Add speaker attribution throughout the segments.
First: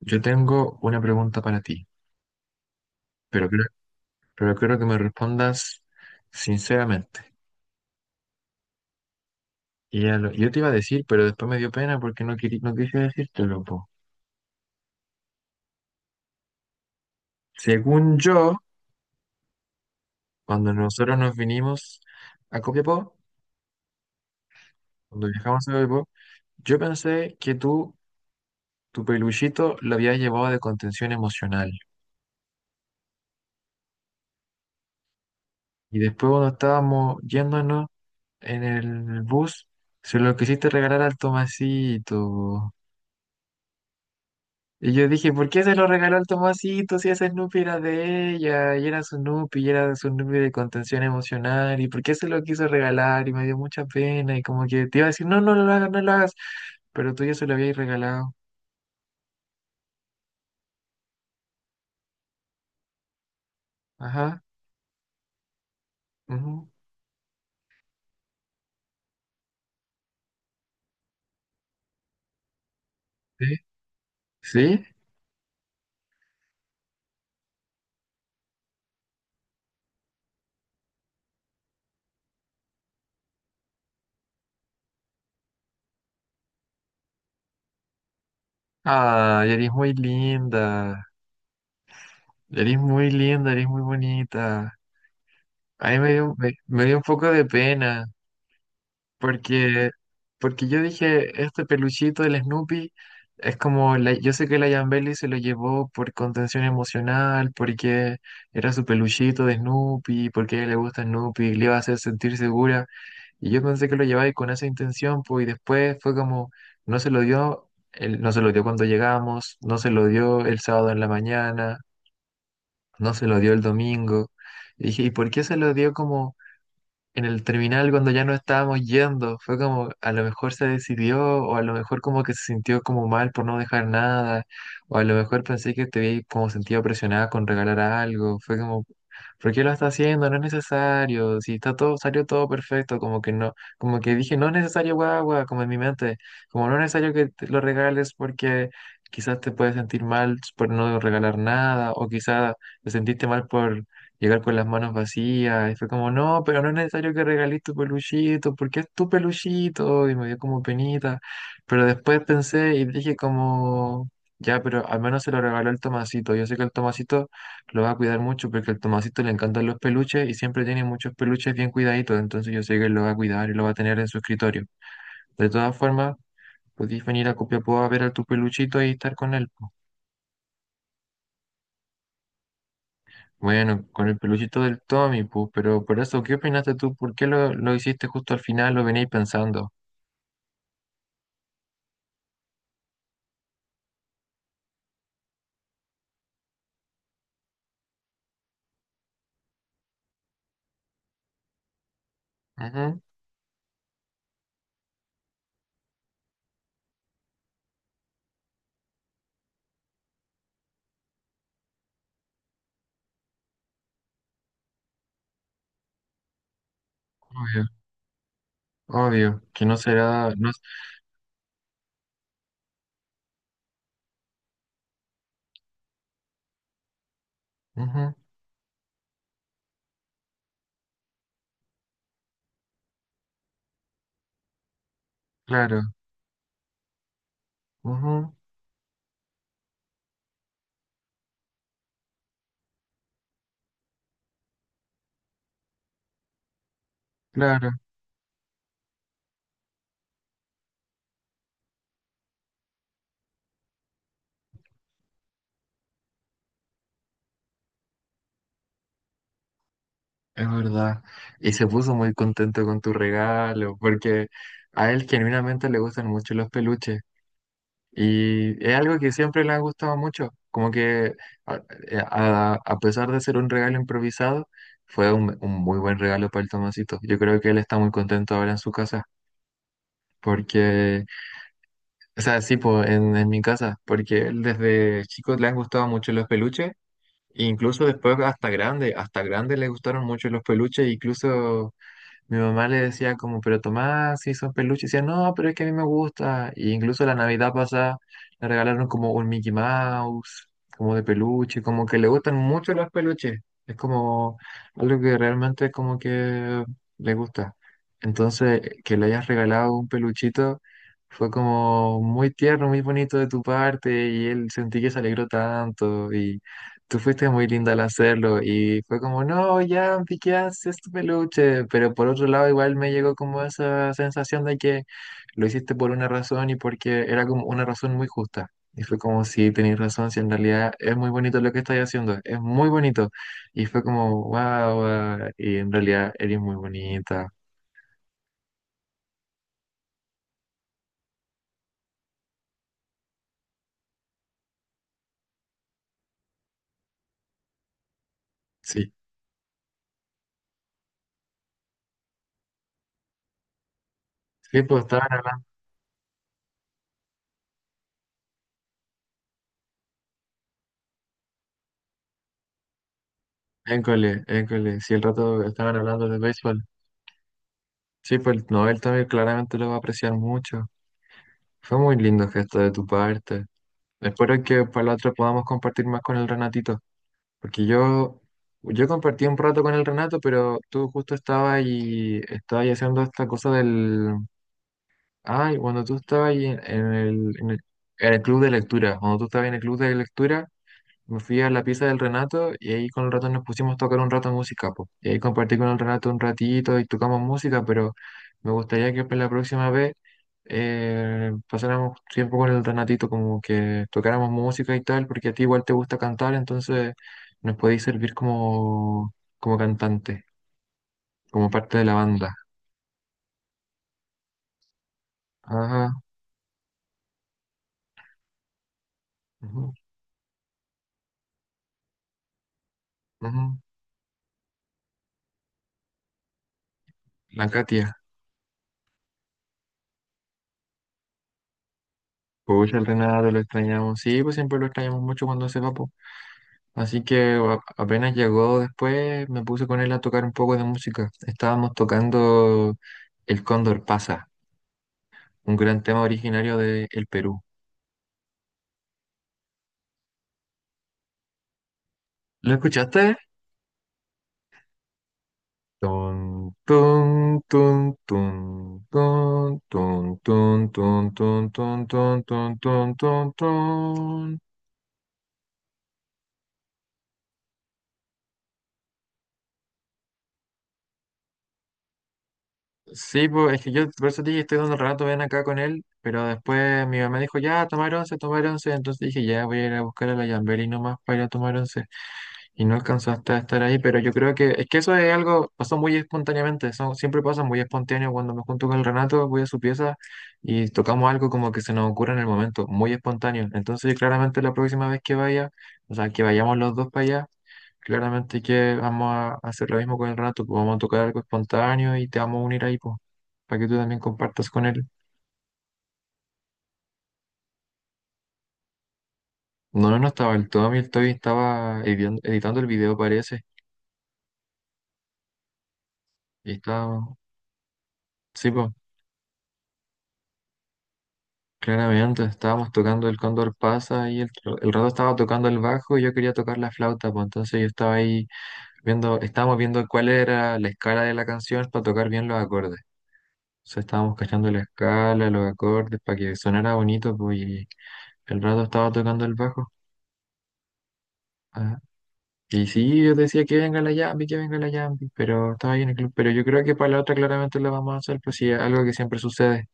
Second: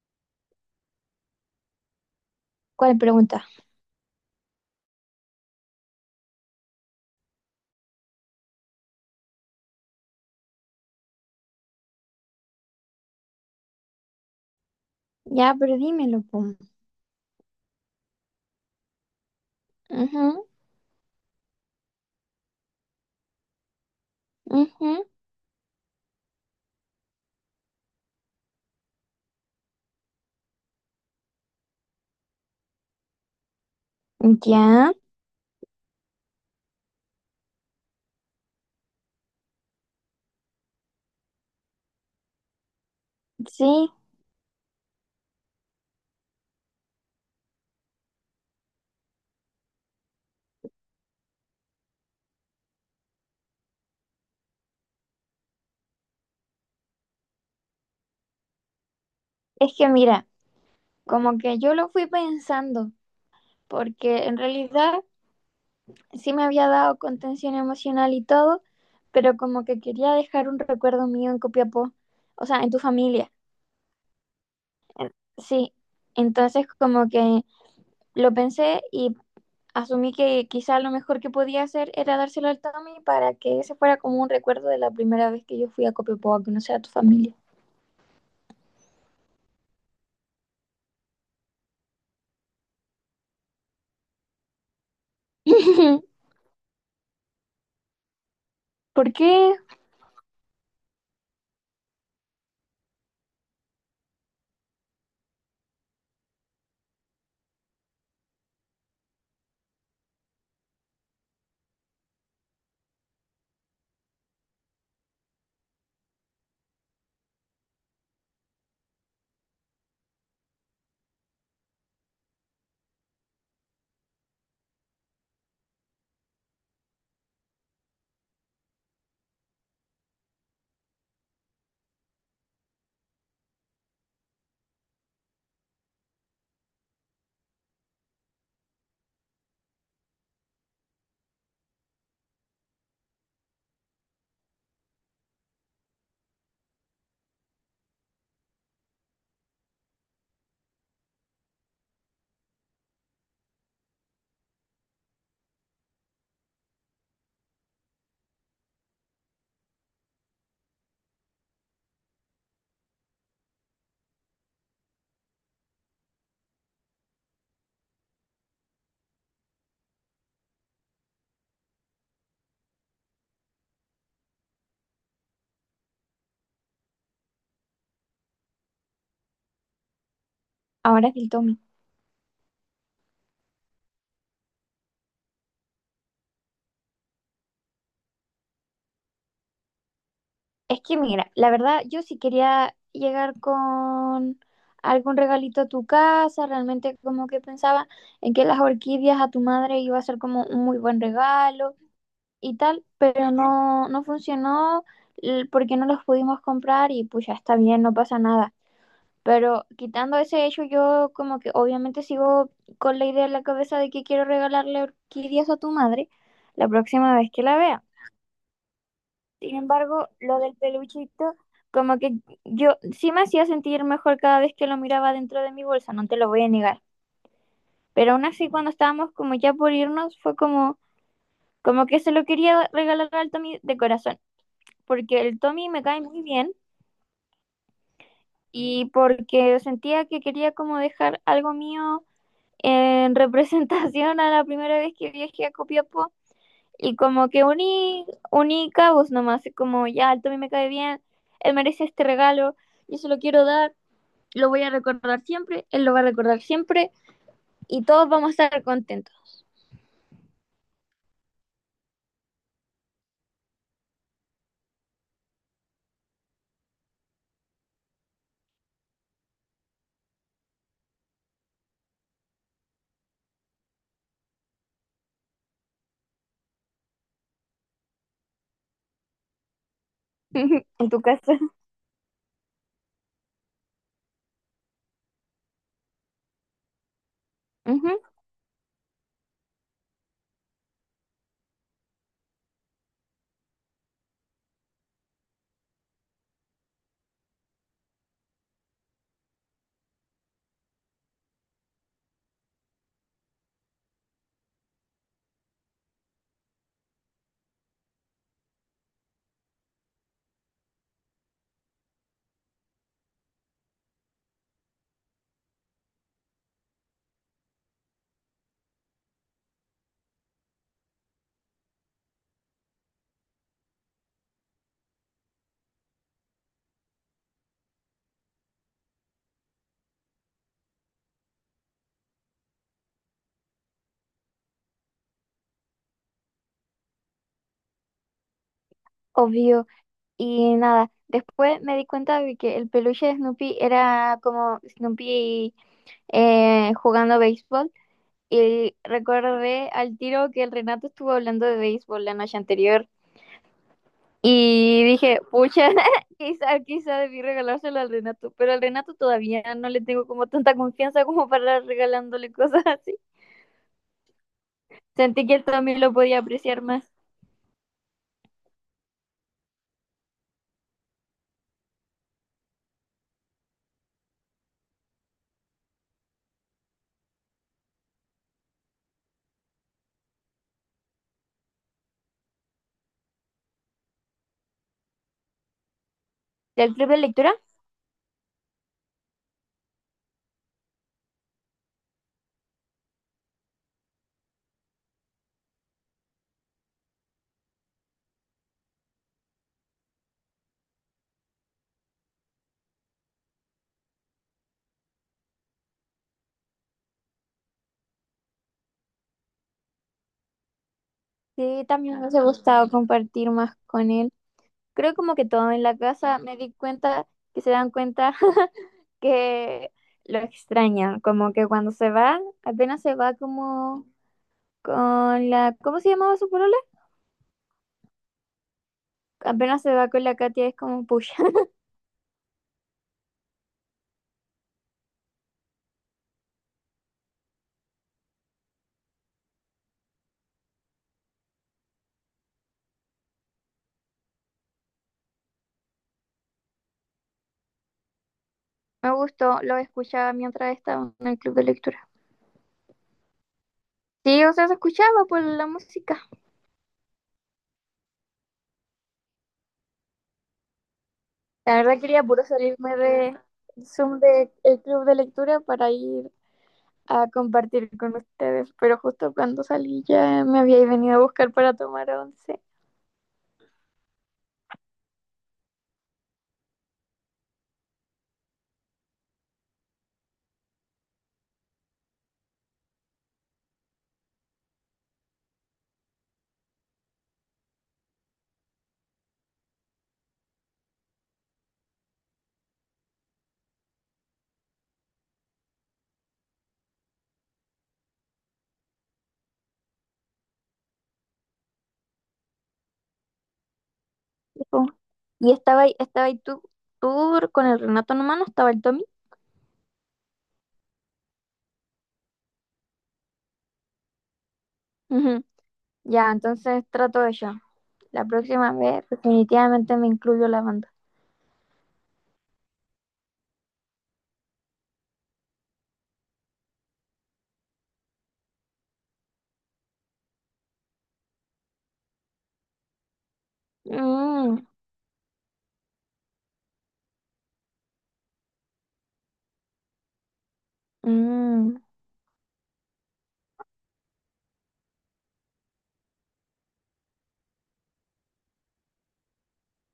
Speaker 1: Yo tengo una pregunta para ti,
Speaker 2: ¿Cuál pregunta?
Speaker 1: pero creo, pero quiero que me respondas sinceramente. Y ya lo- yo te iba a decir, pero después me dio pena porque no, querí- no quise decírtelo, po.
Speaker 2: Ya, pero dímelo, po.
Speaker 1: Según yo,
Speaker 2: Ujú,
Speaker 1: cuando nosotros nos vinimos a Copiapó,
Speaker 2: ujú.
Speaker 1: cuando viajamos a Copiapó, yo pensé que tú, tu peluchito, lo habías llevado de contención emocional.
Speaker 2: Ya,
Speaker 1: Y después cuando estábamos yéndonos en el bus, se lo quisiste regalar al Tomasito.
Speaker 2: sí.
Speaker 1: Y yo dije, ¿por qué se lo regaló al Tomasito si esa Snoopy era de ella? Y era su Snoopy, y era su Snoopy de contención emocional. ¿Y por qué se lo quiso regalar? Y me dio mucha pena. Y como que te iba a decir, no, no lo hagas, no lo hagas. Pero tú ya se lo habías regalado.
Speaker 2: Es que mira, como que yo lo fui pensando, porque en
Speaker 1: Ajá.
Speaker 2: realidad sí me
Speaker 1: Ujú.
Speaker 2: había dado contención emocional y todo, pero como que quería dejar un recuerdo mío en Copiapó, o sea, en tu familia,
Speaker 1: ¿Sí? ¿Sí?
Speaker 2: sí. Entonces como que lo pensé y asumí que quizá lo mejor que podía hacer era dárselo al Tommy para que ese fuera como un recuerdo de la primera vez que yo fui a Copiapó a conocer a tu familia.
Speaker 1: Ah, eres muy linda. Eres muy linda, eres muy bonita. A mí me dio, me dio un poco de pena.
Speaker 2: ¿Por qué
Speaker 1: Porque, porque yo dije, este peluchito del Snoopy es como, la- yo sé que la Yambeli se lo llevó por contención emocional, porque era su peluchito de Snoopy, porque a ella le gusta Snoopy, le iba a hacer sentir segura. Y yo pensé que lo llevaba ahí con esa intención, pues, y después fue como, no se lo dio, él no se lo dio cuando llegamos, no se lo dio el sábado en la mañana, no se lo dio el domingo. Y dije, ¿y por qué se lo dio como en el terminal cuando ya no estábamos yendo? Fue como, a lo mejor se decidió, o a lo mejor como que se sintió como mal por no dejar nada, o a lo mejor pensé que te vi como sentido presionada con regalar algo. Fue como, ¿por qué lo está haciendo? No es necesario. Si está todo, salió todo perfecto, como que no, como que dije, no es necesario guagua, como en mi mente, como no es necesario que te lo regales porque quizás te puedes sentir mal por no regalar nada, o quizás te sentiste mal por llegar con las manos vacías. Y fue como, no, pero no es necesario que regales tu peluchito, porque es tu peluchito. Y me dio como penita. Pero después pensé y dije como, ya, pero al menos se lo regaló el Tomasito. Yo sé que el Tomasito lo va a cuidar mucho porque al Tomasito le encantan los peluches y siempre tiene muchos peluches bien cuidaditos. Entonces yo sé que él lo va a cuidar y lo va a tener en su escritorio. De todas formas, podéis venir a Copiapó a ver a tu peluchito y estar con él.
Speaker 2: ahora es el Tommy?
Speaker 1: Bueno, con el peluchito del Tommy, pu, pero por eso, ¿qué opinaste tú? ¿Por qué lo hiciste justo al final? ¿Lo veníais pensando?
Speaker 2: Es que mira, la verdad yo sí quería llegar con algún regalito a tu casa, realmente como que pensaba en que las orquídeas a tu madre iba a ser como un muy buen regalo y tal,
Speaker 1: Ujú.
Speaker 2: pero no, no funcionó porque no los pudimos comprar y pues ya está bien, no pasa nada. Pero quitando ese hecho, yo como que obviamente sigo con la idea en la cabeza de que quiero regalarle orquídeas a tu madre la próxima vez que la
Speaker 1: Obvio,
Speaker 2: vea.
Speaker 1: obvio,
Speaker 2: Sin
Speaker 1: que no
Speaker 2: embargo,
Speaker 1: será,
Speaker 2: lo
Speaker 1: no,
Speaker 2: del
Speaker 1: es-
Speaker 2: peluchito, como que yo sí me hacía sentir mejor cada vez que lo miraba dentro de mi bolsa, no te lo voy a negar. Pero
Speaker 1: ujú,
Speaker 2: aún así, cuando estábamos como ya por irnos, fue como, como que se lo quería regalar al Tommy de corazón, porque el Tommy
Speaker 1: claro,
Speaker 2: me cae muy bien
Speaker 1: ujú,
Speaker 2: y porque sentía que quería como dejar algo mío en representación a la primera vez que viajé a Copiapó. Y como que
Speaker 1: claro,
Speaker 2: uní cabos nomás, y como ya, el Tommy me cae bien, él merece este regalo, yo se lo quiero dar, lo voy a recordar siempre, él lo va a recordar siempre y todos vamos a estar contentos.
Speaker 1: es verdad. Y se puso muy contento con tu regalo, porque a él genuinamente le gustan mucho los peluches. Y es algo que siempre le ha gustado mucho, como que a, a pesar de ser un regalo improvisado, fue un muy buen regalo para el Tomasito. Yo creo que él está muy contento ahora en su casa,
Speaker 2: En tu
Speaker 1: porque,
Speaker 2: casa.
Speaker 1: o sea, sí, po, en mi casa, porque él desde chico le han gustado mucho los peluches, e incluso
Speaker 2: Ujú,
Speaker 1: después hasta grande le gustaron mucho los peluches, incluso mi mamá le decía como, pero Tomás, si son peluches, y decía, no, pero es que a mí me gusta. Y incluso la Navidad pasada le regalaron como un Mickey Mouse, como de peluche, como que le gustan mucho los peluches. Es como algo que realmente es como que le gusta. Entonces, que le hayas regalado un peluchito fue como muy tierno, muy bonito de tu parte, y él sentí que se alegró tanto, y tú fuiste muy linda al hacerlo y fue como, no, ya, ¿qué haces tu peluche? Pero por otro lado, igual me llegó como esa sensación de que lo hiciste por una razón y porque era como una razón muy justa. Y fue como, sí, tenéis razón, si en realidad es muy bonito lo que estáis haciendo, es muy bonito. Y fue como, wow, y en realidad eres muy bonita.
Speaker 2: obvio. Y nada, después me di cuenta de que el peluche de Snoopy era como Snoopy jugando béisbol. Y
Speaker 1: Sí,
Speaker 2: recordé al tiro que el Renato estuvo hablando de béisbol la noche anterior.
Speaker 1: sí, pues
Speaker 2: Y
Speaker 1: estaban
Speaker 2: dije,
Speaker 1: hablando,
Speaker 2: pucha, quizá, quizá debí regalárselo al Renato, pero al Renato todavía no le tengo como tanta confianza como para andar regalándole cosas así.
Speaker 1: école, école, sí, el
Speaker 2: Sentí que
Speaker 1: rato
Speaker 2: él
Speaker 1: estaban
Speaker 2: también lo
Speaker 1: hablando de
Speaker 2: podía apreciar
Speaker 1: béisbol.
Speaker 2: más.
Speaker 1: Sí, pues no, él también claramente lo va a apreciar mucho. Fue muy lindo gesto de tu parte. Espero que para la otra podamos compartir más con el Renatito, porque yo compartí un rato con el Renato, pero tú justo estabas y estabas ahí haciendo esta cosa del... Ay, cuando tú estabas ahí
Speaker 2: ¿Del
Speaker 1: en
Speaker 2: club de
Speaker 1: el,
Speaker 2: lectura?
Speaker 1: en el, en el club de lectura, cuando tú estabas en el club de lectura, me fui a la pieza del Renato y ahí con el Renato nos pusimos a tocar un rato música, po. Y ahí compartí con el Renato un ratito y tocamos música, pero me gustaría que para la próxima vez pasáramos tiempo con el Renatito, como que tocáramos música y tal, porque a ti igual te gusta cantar, entonces nos podéis servir como, como cantante, como
Speaker 2: Sí,
Speaker 1: parte de la
Speaker 2: también me hubiese
Speaker 1: banda.
Speaker 2: gustado compartir más con él. Creo como que todo en la
Speaker 1: Ajá.
Speaker 2: casa me di cuenta, que se dan cuenta que
Speaker 1: Ujú.
Speaker 2: lo extrañan, como que cuando se va, apenas se va
Speaker 1: Ujú.
Speaker 2: como con la, ¿cómo se llamaba su polola?
Speaker 1: La Katia.
Speaker 2: Apenas se va con la Katia es como, pucha.
Speaker 1: Pues el Renato lo extrañamos. Sí, pues siempre lo extrañamos mucho cuando se va, po. Así que a- apenas llegó después, me puse con él a tocar un poco de música. Estábamos tocando El Cóndor Pasa, un gran tema originario de El Perú.
Speaker 2: Me gustó, lo escuchaba mientras estaba en el club de lectura.
Speaker 1: ¿Lo escuchaste?
Speaker 2: Sí, o sea, se escuchaba por la música.
Speaker 1: Tun, tun, tun, tun, tun, tun, tun, tun, tun,
Speaker 2: La verdad
Speaker 1: tun,
Speaker 2: quería
Speaker 1: tun,
Speaker 2: puro
Speaker 1: tun,
Speaker 2: salirme
Speaker 1: tun,
Speaker 2: de
Speaker 1: tun,
Speaker 2: Zoom del
Speaker 1: tun.
Speaker 2: club de lectura para ir a compartir con ustedes, pero justo cuando salí ya me habíais venido a buscar para tomar once.
Speaker 1: Sí, pues es que yo por eso te dije, estoy dando el rato, ven acá con él, pero después mi mamá dijo, ya, tomar once, entonces dije, ya, voy a ir a buscar a la Yambeli nomás para ir a tomar once. Y no alcanzaste a estar ahí, pero yo creo que es que eso es algo, pasó muy espontáneamente, eso siempre pasa muy espontáneo. Cuando me junto con el Renato, voy a su pieza y tocamos algo como que se nos ocurre en el momento, muy espontáneo. Entonces, claramente la próxima vez que vaya, o sea, que vayamos los dos para allá, claramente que vamos a hacer lo mismo con el Renato, pues vamos a tocar algo espontáneo y te vamos a unir ahí, pues, para que tú también compartas con él.
Speaker 2: Y estaba ahí tú, tú con el Renato nomás, no estaba el Tommy.
Speaker 1: No, no, no estaba el Tommy, el Toby estaba editando el video, parece,
Speaker 2: Ujú. Ya,
Speaker 1: y
Speaker 2: entonces trato
Speaker 1: estaba,
Speaker 2: de yo. La
Speaker 1: sí,
Speaker 2: próxima
Speaker 1: pues.
Speaker 2: vez definitivamente me incluyo la banda.
Speaker 1: Claramente, estábamos tocando el Cóndor pasa y el, tro- el rato estaba tocando el bajo y yo quería tocar la flauta, pues entonces yo estaba ahí viendo, estábamos viendo cuál era la escala de la canción para tocar bien los acordes. O sea, estábamos
Speaker 2: Mm,
Speaker 1: cachando la escala, los acordes, para que sonara bonito, pues y el rato estaba tocando el bajo.
Speaker 2: mm.
Speaker 1: Ajá. Y sí, yo decía que venga la Yambi, que venga la Yambi, pero estaba ahí en el club. Pero yo creo que para la otra claramente lo vamos a hacer, pues sí, algo que siempre sucede.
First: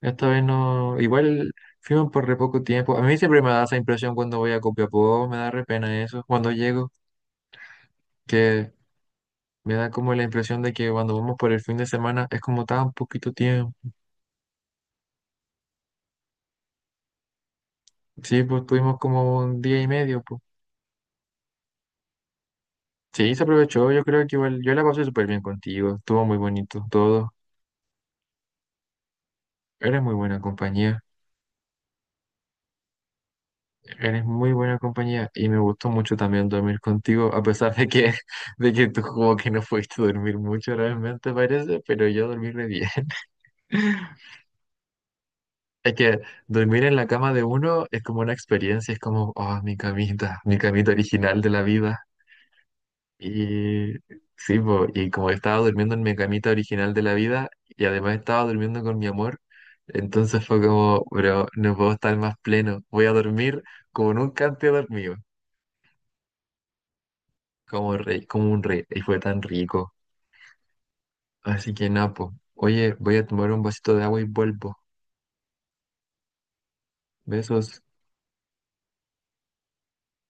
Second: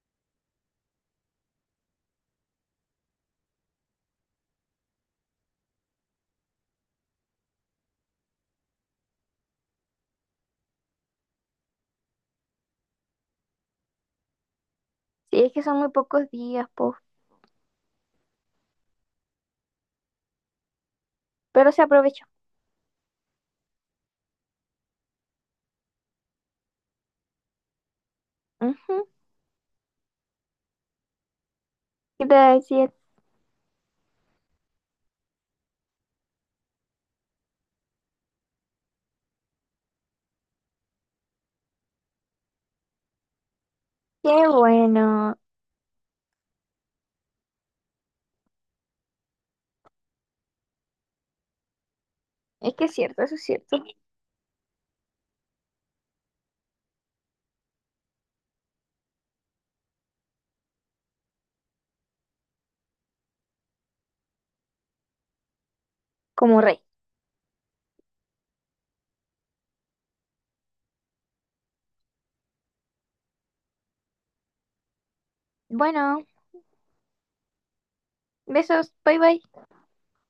Speaker 1: Esta vez no, igual fuimos por re poco tiempo. A mí siempre me da esa impresión cuando voy a Copiapó, me da re pena eso, cuando llego, que me da como la impresión de que cuando vamos por el fin de semana es como tan poquito tiempo.
Speaker 2: Sí, es que son muy pocos días, po.
Speaker 1: Sí, pues tuvimos como un día y medio, pues.
Speaker 2: Pero se aprovechó.
Speaker 1: Sí, se aprovechó, yo creo que igual, yo la pasé súper bien contigo, estuvo muy bonito todo.
Speaker 2: Ujú.
Speaker 1: Eres muy buena compañía,
Speaker 2: ¿Qué te iba a decir?
Speaker 1: eres muy buena compañía y me gustó mucho también dormir contigo, a pesar de que, de que tú como que no fuiste a dormir mucho realmente parece, pero yo dormí re bien.
Speaker 2: Qué bueno.
Speaker 1: Es que dormir en la cama de uno es como una experiencia, es como, oh, mi camita original de la vida.
Speaker 2: Es que es cierto, eso es cierto.
Speaker 1: Y sí, po, y como estaba durmiendo en mi camita original de la vida y además estaba durmiendo con mi amor, entonces fue como, bro, no puedo estar más pleno, voy a dormir como nunca antes he dormido,
Speaker 2: Como rey.
Speaker 1: como rey, como un rey, y fue tan rico. Así que napo, oye, voy a tomar un vasito de agua y vuelvo.
Speaker 2: Bueno,
Speaker 1: Besos.
Speaker 2: besos, bye bye.